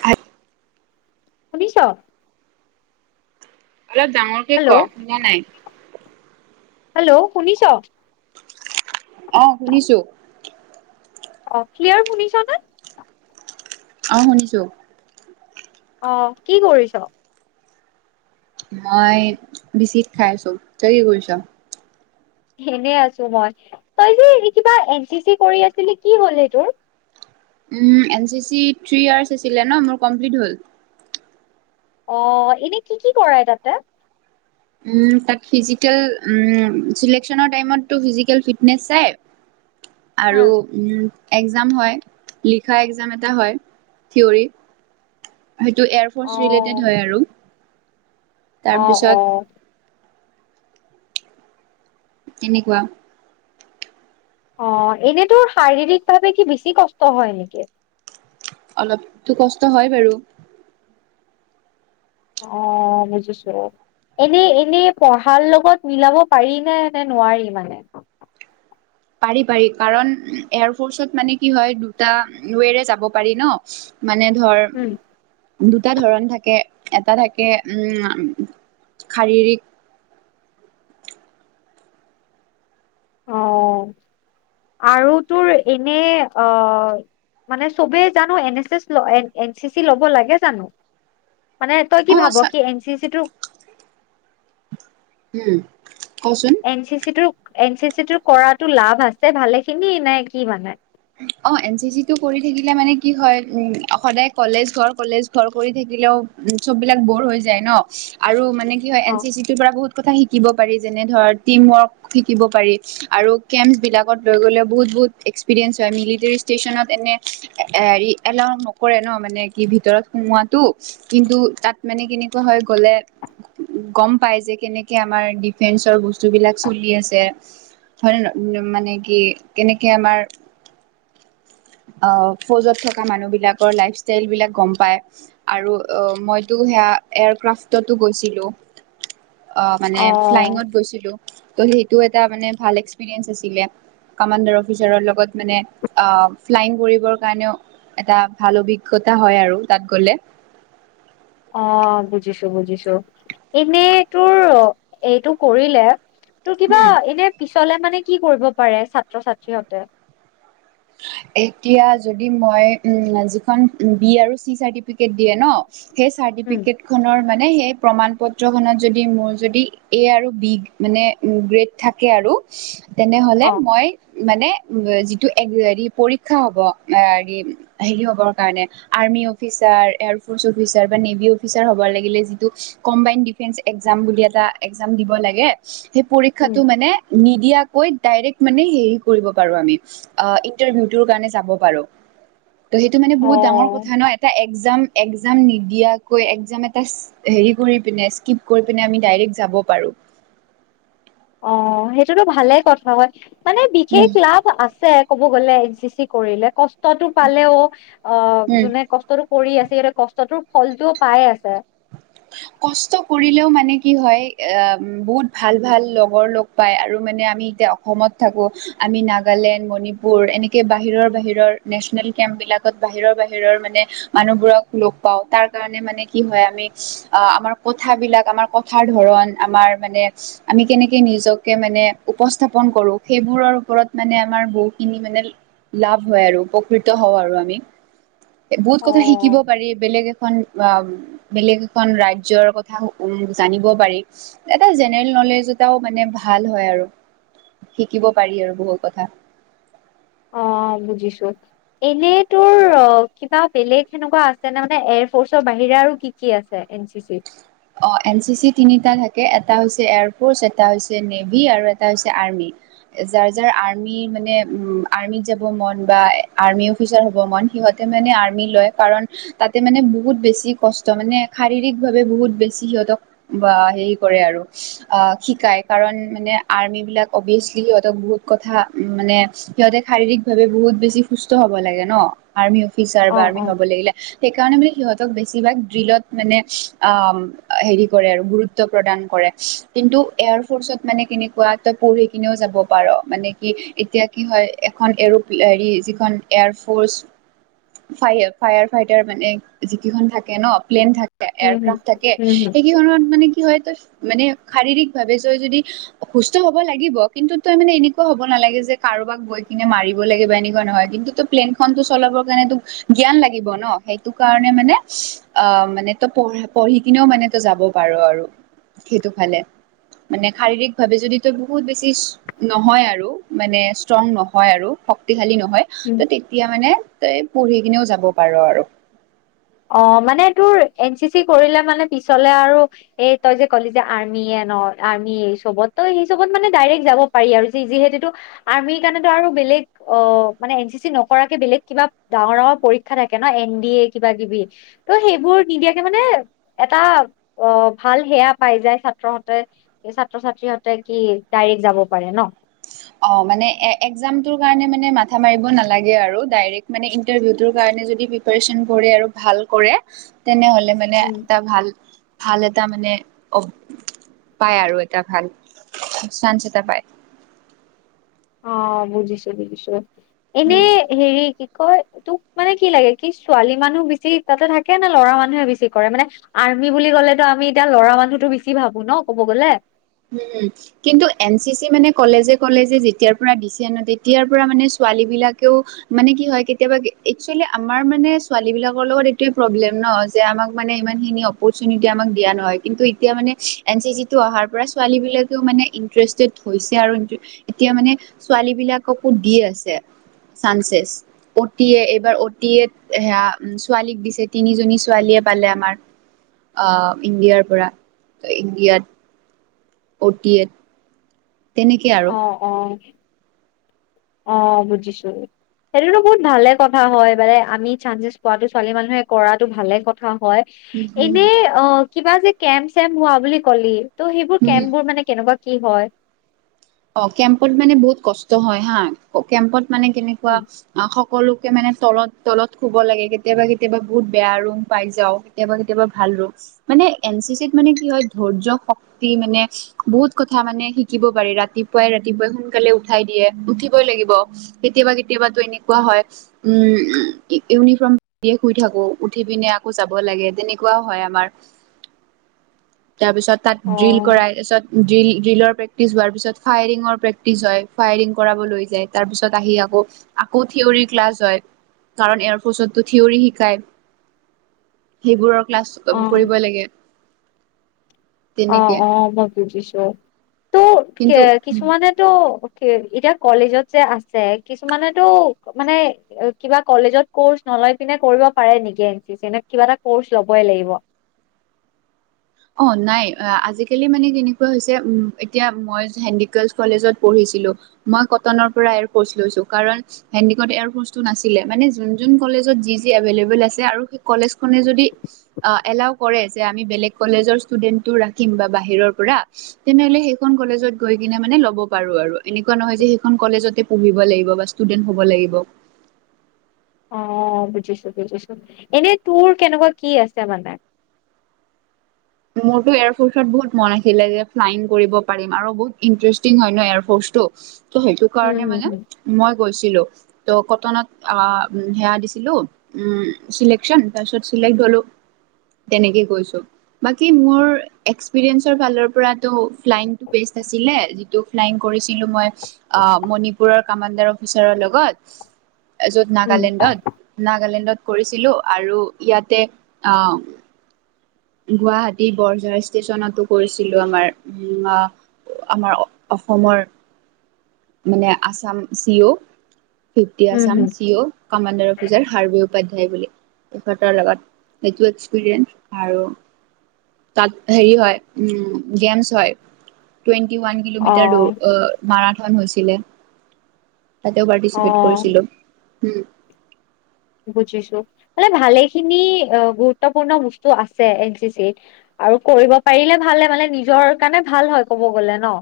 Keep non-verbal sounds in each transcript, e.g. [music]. হয়াত শুনিছোঁ? অলপ ডাঙৰকে ক', হোনা নাই। হেল্ল' শুনিছ? অ', শুনিছো। অ', ক্লিয়াৰ শুনিছ ন? অ' শুনিছোঁ। অ', কি কৰিছ? মই বচিত খাইছো, তই কি কৰিছ? ইনে আছো মই। তই যে এনে কিবা এন চি'চি কৰি আছিলি, কি হ'ল সেই তোৰ? ও'ম, N C C three years আছিলে ন, মোৰ কমপ্লিট হ'ল। অ', এনে কি কি কৰাই তাতে? তাত ফিজিকেল, চিলেকনৰ টাইমতটো ফিজিকেল ফিটনেছ চাই হা আৰু উম এক্জাম হয়, লিখা এক্জাম এটা হয়, থিয়ৰত। হেটো অ এয়াৰফৰ্চ ৰিলেটেড হয় আৰু তাৰপিছত অ'-অ'। এনেকুৱা। অ', এনেতো শাৰীৰিক ভাৱে কি বেছি কষ্ট হয় নেকি? অলপতো কষ্ট হয় বাৰু। অ', বুজিছো। এনেই এনেই পঢ়াৰ লগত মিলাব পাৰি নে, নে নোৱাৰি মানে? পাৰি পাৰি, কাৰণ এয়াৰফৰ্চত মানে কি হয়, দুটা ৱেৰে যাব পাৰি ন মানে ধৰ, উম দুটা ধৰণ থাকে এটা থাকে, উম শাৰীৰিক অ' আৰু তোৰ এনে, অ' মানে চবে জানো N S S, N C C ল'ব লাগে জানো? মানে তই কি অ ভাব আচ্ছা কি, এন চি-চি তটো উম। কচোন এন চি চি তোৰ, এন চি চিটোৰ কৰাতো লাভ আছে ভালেখিনি নে, নে কি মানে? অ', এন চি চি তটো কৰি থাকিলে মানে কি হয়, উম সদায় কলেজ ঘৰ কলেজ ঘৰ কৰি থাকিল থিলেও, উম চব বিলাক বৰ হৈ যায় ন, আৰু মানে কি হয় অ এন চি-চি তোৰ পৰা বহুত কথা শিকিব পাৰি যেনে ধৰ টিম ৱৰ্ক শিকিব পাৰি আৰু কেম্প বিলাকত লৈ গ'লেও বহুত বহু্ [unintelligible] এক্সপিৰিয়েঞ্চ হয় মিলিটেৰী ষ্টেচনত এনে হেৰি এলাউ নকৰে ন মানে কি ভিতৰত সোমোৱাত। টো কিন্তু তাত মানে কেনেকুৱা হয় গ'লে গ'ম পাই যে কেনেকে আমাৰ ডিফেন্সৰ বস্তুবিলাক চলি আছে হয়নে ন মানে কি কেনেকে আমাৰ [inaudible] আহ ফৌজত থকা মানুহবিলাকৰ লাইফষ্টাইলবিলাক গ'ম পায় আৰু মইতো সেয়া এয়াৰ ক্ৰাফ্টটো গৈছিলোঁ। [inaudible] অ' মানে ফ্লাইংত গৈছিলোঁ। তোৰ সেইটো এটা মানে ভাল এক্সপিৰিয়েঞ্চ আছিলে কামাণ্ডাৰ অফিচাৰৰ লগত মানে আহ ফ্লাইিং কৰিবৰ কাৰণেও এটা ভাল অভিজ্ঞতা হয় আৰু তাত গ'লে। [inaudible] অ' বুজিছোঁ, বুজিছোঁ। এনে তোৰ এইটো কৰিলে তোৰ কিবা উম। এনে পিছলে মানে কি কৰিব পাৰে ছাত্ৰ ছাত্ৰীহতে এতিয়া যদি মই যিখন বি আৰু চি চাৰ্টিফিকেট দিয়ে ন সেই উম চাৰ্টিফিকেট খনৰ মানে সেই প্ৰমাণ পত্ৰখনত যদি মোৰ যদি এ আৰু বিগ মানে গ্ৰেড থাকে আৰু অ তেনেহলে মই মানে উ যিটো হেৰি পৰীক্ষা হ'ব হেৰি হেৰি হবৰ কাৰণে আৰ্মি অফিচাৰ এয়াৰফৰ্চ অফীচাৰ বা নেভি অফিচাৰ হব লাগিলে যিটো কমবাইন দিফেন এক্সাম বুলি এটা এক্সাম দিব লাগে সেই উম পৰীক্ষাটো মানে নিদিয়াকৈ ডাইৰেক্ট মানে হেৰি কৰিব পাৰো আমি কাৰ যাব পাৰো সেইটো মানে বাৰ অ কথা ন এ এক্সাম নিদিয়াকৈ এক্সাম এটা হেৰি কৰি পিনে স্কিপ কৰি পিনে আমি ডাইৰে য পাৰো অ সেইটোতো ভালে কথা হয় মানে বিশেষ উম লাভ আছে ক'ব গ'লে এচ জি চি কৰিলে কষ্টটো পালেও অ উম যোনে কষ্ট পৰি আছে স কষ্টটোৰ ফলটোও পাই আছে কষ্ট কৰিলেও মানে কি হয় বহুত ভাল ভাল লগৰ লগ পায় আৰু মানে আমি অসমত থাকো আমি নাগালেণ্ড মণিপুৰ এনেকে বাহিৰৰ বাহিৰৰ নেচনেল কেম্প বিলাক আগত বাহিৰৰ বাহিৰৰ মানে মানুহবোৰক লগ পাওঁ তাৰ কাৰণে মানে কি হয় আমি অ আমাৰ কথ বিলাক আমাৰ কথাৰ ধৰণ আমাৰ মানে আমি কেনেকে নিজকে মানে ম উপস্থাপন কৰো সেইবোৰৰ ওপৰত মানে আমাৰ বহুখিনি মানে লাভ হয় আৰু উপকৃত হওঁ আৰু আমি বহুত অ কথা শিকিব পাৰি বেলেগ বেলেগ এখন ৰাজ্যৰ কথা উ জানিব পাৰি এটা জেনেৰেল মানে ভাল হয় আৰু শিকিব পাৰি আৰু বহুত কথা অ বুজিছো এনে তোৰ অ কিবা বেলেগ সেনেকুৱা আছে নে মানে এ ফছৰ বাহিৰে আৰু কি কি আছে এনি চি। অ', এন চি চি তিনিটা থাকে। এটা হৈছে এয়াৰফৰ্চ, এটা হৈছে নেভি, আৰু এটা হৈছে আৰ্মি। যাৰ যাৰ আৰ্মি মানে, উম। আৰ্মিত যাব মন, বা আৰ্মি অফিচাৰ হব মন। সিহঁতে মানে আৰ্মি লয়। কাৰণ, তাতে মানে বহুত বেছি কষ্ট মানে শাৰীৰিক ভাৱে বহুত। বেছি সিহঁতক বা হেৰি কৰে আৰু, শিকায় কাৰণ মানে আৰ্মি বিলাক অবি। সিহঁতক বহুত কথা উম মানে, সিহঁতে শাৰীৰিক ভাৱে বহুত বেছি সুস্থ হব লাগে নহ? আৰ্মি। অফিচাৰ অ বা আৰ্মি অ হ'ব লাগিলে। সেইকাৰণে মানে, সিহঁতক বেছিভাগ ড্ৰিলত মানে আ। হেৰি কৰে আৰু গুৰুত্ব প্ৰদান কৰে। কিন্তু, এয়াৰ ফৰ্চত মানে কেনেকুৱা ত পঢ়ি কিনেও। যাব পাৰ। মানে কি এতিয়া কি হয়, এখন এৰ হেৰি যিখন air force. Fire fire fighter মানে যিকেইখন থাকে ন প্লেন থাকে উম হম এয়াৰক্ৰাফ্ট থাকে, উম হম সেই কি সময়ত মানে কি হয়তো মানে শাৰীৰিক ভাৱে তই যদি সুস্থ হব লাগিব কিন্তু তই মানে এনেকুৱা হ'ব নালাগে যে কা কাৰোবাক গৈ কিনে মাৰিব লাগিব এনেকুৱা নহয় কিন্তু তো প্লেইনখনটো চলাবৰ কাৰণ তো জ্ঞান লাগিব ন সেইটো কাৰণে মানে অ', মানে ত পঢ়-পঢ়ি কনেও মানে ত যাব পাৰো আৰু সেইটো ফালে মানে শাৰীৰিকভাৱে যদি তই বহুত বেছি নহয় আৰু মানে ষ্ট্ৰং নহয় আৰু শক্তিশালী নহয় ত উম তেতিয়া মানে তই পঢ়ি কিনেও যাব পাৰ আৰু অ মানে তোৰ এন চি চি কৰিলে মানে পিছলে আৰু এই তই যে ক'লি যে আৰ্মি ন' আৰ্মি এই চবত' সেই চবত মানে ডাইৰেক্ট যাব পাৰি আৰু যিহেতু আৰ্মিৰ কাৰণটো আৰু বেলেগ অ মানে এন চি চি নকৰাকে বেলেগ কিবা ডাঙৰ ডাঙৰ পৰীক্ষা থাকে ন এন ডি এ কি কিবা কিবি ত' সেইবোৰ নিদিয়াকে মানে এটা অ', ভাল সেয়া পাই যায়। হ'তে ছাত্ৰ-ছাত্ৰী হ'তে কি ডাইৰেক্ট যাব পাৰে ন'। অ মানে এ একজামটোৰ কাৰণে মানে মাথা মাৰিব নালাগে আৰু ডাইৰেক্ট মানে ইনটাৰভিউটোৰ কাৰণে যদি পিপাৰেচন কৰে আৰু ভাল কৰে তেনেহলে মানে উম এটা ভাল ভাল এটা মানে অব পায় আৰু এটা ভাল চাঞ্চ এটা পায় অ', বুজিছোঁ, বুজিছোঁ এনে উম হেৰি কি কয় তোক মানে কি লাগে কি ছোৱালী মানুহ বেছি তাতে থাকে নে লৰা মানুহে বেছি কৰে মানে আই নি বুলি ক'লে আমি এতিয়া ল'ৰা মানুহটো বেছি ভাবো ন' ক'ব গ'লে। উম কিন্তু এন চি চি মানে কলেজে কলেজে যেতিয়াৰ পৰা দিছে আন তেতিয়াৰ পৰা মানে ছো ছোৱালিবিলাকেও মানে কি হয় কেতিয়াবা একচৱেলি আমাৰ মানে ছোৱালীবিলাকৰ লগত এইটোৱে প্ৰব্লেম অ যে আমাক মানে ইমান খিনি অপৌচুনেটি আমাক দিয়া নহয় কিন্তু এতিয়া মানে এন চি চি টো অহাৰ পৰা ছোৱালী বিলাকেও মানে ইন্টেছ্ষ্টেড হৈছে আৰু ইন--এতিয়া মানে ছোৱালী বিলাককো দি আছে চানচেচ অটিয়ে এইবাৰ অটিয়েট সেয়া ছোৱালীক দিছে তিনিজনী ছোৱালীয়ে এ পালে আমাৰ অহ ইণ্ডিয়াৰ পৰা ইণ্ডিয়াত অটীয়েত অ অ অ বুজিছো সেইটোতো বহুত ভালে কথা হয় বাৰু আমি চান্ঞ্চেছ পোৱাটো ছোৱালী মানুহে কৰাতো ভালে কথা হয় উম হুম হুম এনেই অ কিবা যে কেম্প চেম্প হোৱা বুলি ক'লি ত' সেইবোৰ হুম কেম্পবোৰ মানে কেনেকুৱা কি হয়? অ কেম্পত মানে বহুত কষ্ট হয় হা কেম্পত মানে কেনেকুৱা উম, অ হক সকলোকে মানে তলত তলত শুব লাগে কেতিয়াবা কেতিয়াবা বহুত বেয়া ৰুম পাই যাও কেতিয়াবা কেতিয়াবা ভাল ৰু মানে এন চি চিত মানে কি হয় ধৈৰ্য্য শক্তি মানে বহুত কথা মানে শিকিব পাৰি ৰা ৰাতিপুৱাই ৰাতিপুৱাই সোনকালে উঠাই দিয়ে উঠিবই লাগিব কেতিয়াবা কেতিয়াবাতো এনেকুৱা হয় উম উমম ইউনিফৰ্ম দিয়ে শুই থাকো উঠি পিনে আকৌ যাব লাগে তেনেকুৱাও হয় আমাৰ [inaudible] তাৰ পিছত তাত অ ড্ৰিল কৰা তাছত ড্ৰিল ড্ৰিলৰ প্ৰেক্টিছ হোৱাৰ পিছত ফায়ৰিঙৰ প্ৰেক্টিচ হয় ফায়ৰিং কৰাব লৈ যায় তাৰ পিছত আহি আকৌ আকৌ থিয়ৰী ক্লাছ হয় কাৰণ এয়াৰফৰ্চতো থিয়ৰী শিকাই সেইবোৰক ক্লাছ অ কৰিব লাগে অ তেনেকে অ মই বুজিছো ত কিন্তু কিছুমানেতো। এতিয়া কলেজত যে আছে কিছুমানেতো মানে কিবা কলেজত কৰ্চ ন কৰিব পাৰে নেকি কিবা এটা কৰ্চ লবই লাগিব। অ নাই আজিকালি মানে কেনেকুৱা হৈছে উ এতিয়া মই হেণ্ডিক গালছ কলেজত পঢ়িছো। নাছিলোঁ মই কটনৰ পৰা এয়াৰ কৰ্চ লৈ চো কাৰণ সন্দিকত এয়াৰ কৰ্চ নাছিলে। কলেজত যি যি এভেল এবোল আছে আৰু সেই কলেজখনে যদি এ এলাও কৰে যে আমি বেলেগ, কলেজৰ ষ্টুডেন্টো ৰাখিম বা বাহিৰৰ পৰা তেনেহলে সেইখন কলেজত গৈ কিনে মানে ল'ব পাৰো। বাৰু এনেকুৱা নহয় যে সেইখন কলেজতে পঢ়িব লাগিব বা ষ্টুডেণ্ট হব লাগিব, [inaudible] অ বুজিছো বুজিছো এনে তোৰ কেনেকুৱা কি আছে মানে। [inaudible] মোৰতটো এয়াৰফ'ৰ্চত বহুত মন আছিলে যে ফ্লাইিং কৰিব পাৰি আৰু বহুত ইণ্টাৰেষ্টিং হয় ন এয়াৰফৰ্চ, ত সেইটো উম কাৰণে মানে হম মই গৈছিলো। ত' কটনত সেয়া দিছিলোঁ চিলেকচন তাৰপিছত চিলেক্ট হ'লোঁ। তেনেকেই কৈছো। বাকী মোৰ এস্কপ্ৰেৰীয়েনচৰ ফালৰ পৰা টো ফালাইং [unintelligible] পৰিছিলো মই মণিপুৰৰ কামাডাৰ অফিচাৰৰ লগত। য'ত হম নাগালেণ্ডত নাগালেণ্ডত কৰিছিলো আৰু ইয়াতে আহ গুৱাহাটী বৰঝাৰ ষ্টেচনতো কৰিছিলো আমাৰ আ আমাৰ অসমৰ মানে আছাম চি অ' ফিফটি উম উম আছাম হম চি অ' কামাণ্ডাৰ অফিচাৰ হাৰে উপাধ্যায় বুলি তেখেতৰ লগত সেইটো এক্সপিৰিয়েঞ্চ আৰু তাত হেৰি হয় উ গেমছ হয় টি ওৱান অ কিলোমিটাৰ দৰ মাৰাথন হৈছিলে। তাতেও অ পাৰ্টিচিপেট কৰিছিলো হম। বুজিছো মানে ভালেখিনি গুৰুত্বপূৰ্ণ বস্তু আছে এন চি চি ত। আৰু কৰিব পাৰিলে ভালে মানে নিজৰ কাৰণে ভাল হয় কব গলে ন।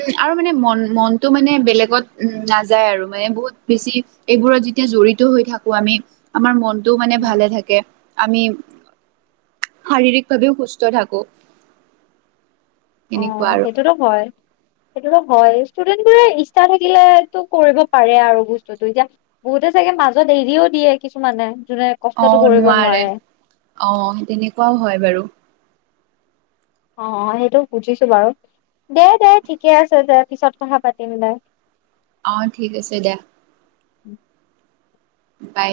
উম আৰু মানে মন মনতটো মানে বেলেগত উম নাযায় আৰু মানে বহুত বেছি এইবোৰত যেতিয়া জড়িত হৈ থাকো আমি আমাৰ মনটোও মানে উম, ভালে থাকে আমি শাৰীৰিক ভাৱেও সুস্থ থাকো। অ তেনেকুৱা আৰু সেইটোতো হয় সেইটো হয় ষ্টুডেন্ট বোৰে ইচ্ছা থাকিলে টো কৰিব পাৰে আৰু বস্তুতো এতিয়া বহুতে চাগে মাজত দেৰিও দিয়ে কিছুমানে যোনে কষ্টটো আহ কৰিব নোৱাৰে অ তেনেকুৱাও হয় বাৰু। অ, অ সেইটো বুজিছো বাৰু দে, দে ঠিকে আছে দে পিছত কথা পাতিম দে। অ ঠিক আছে দেয়। উম। বাই।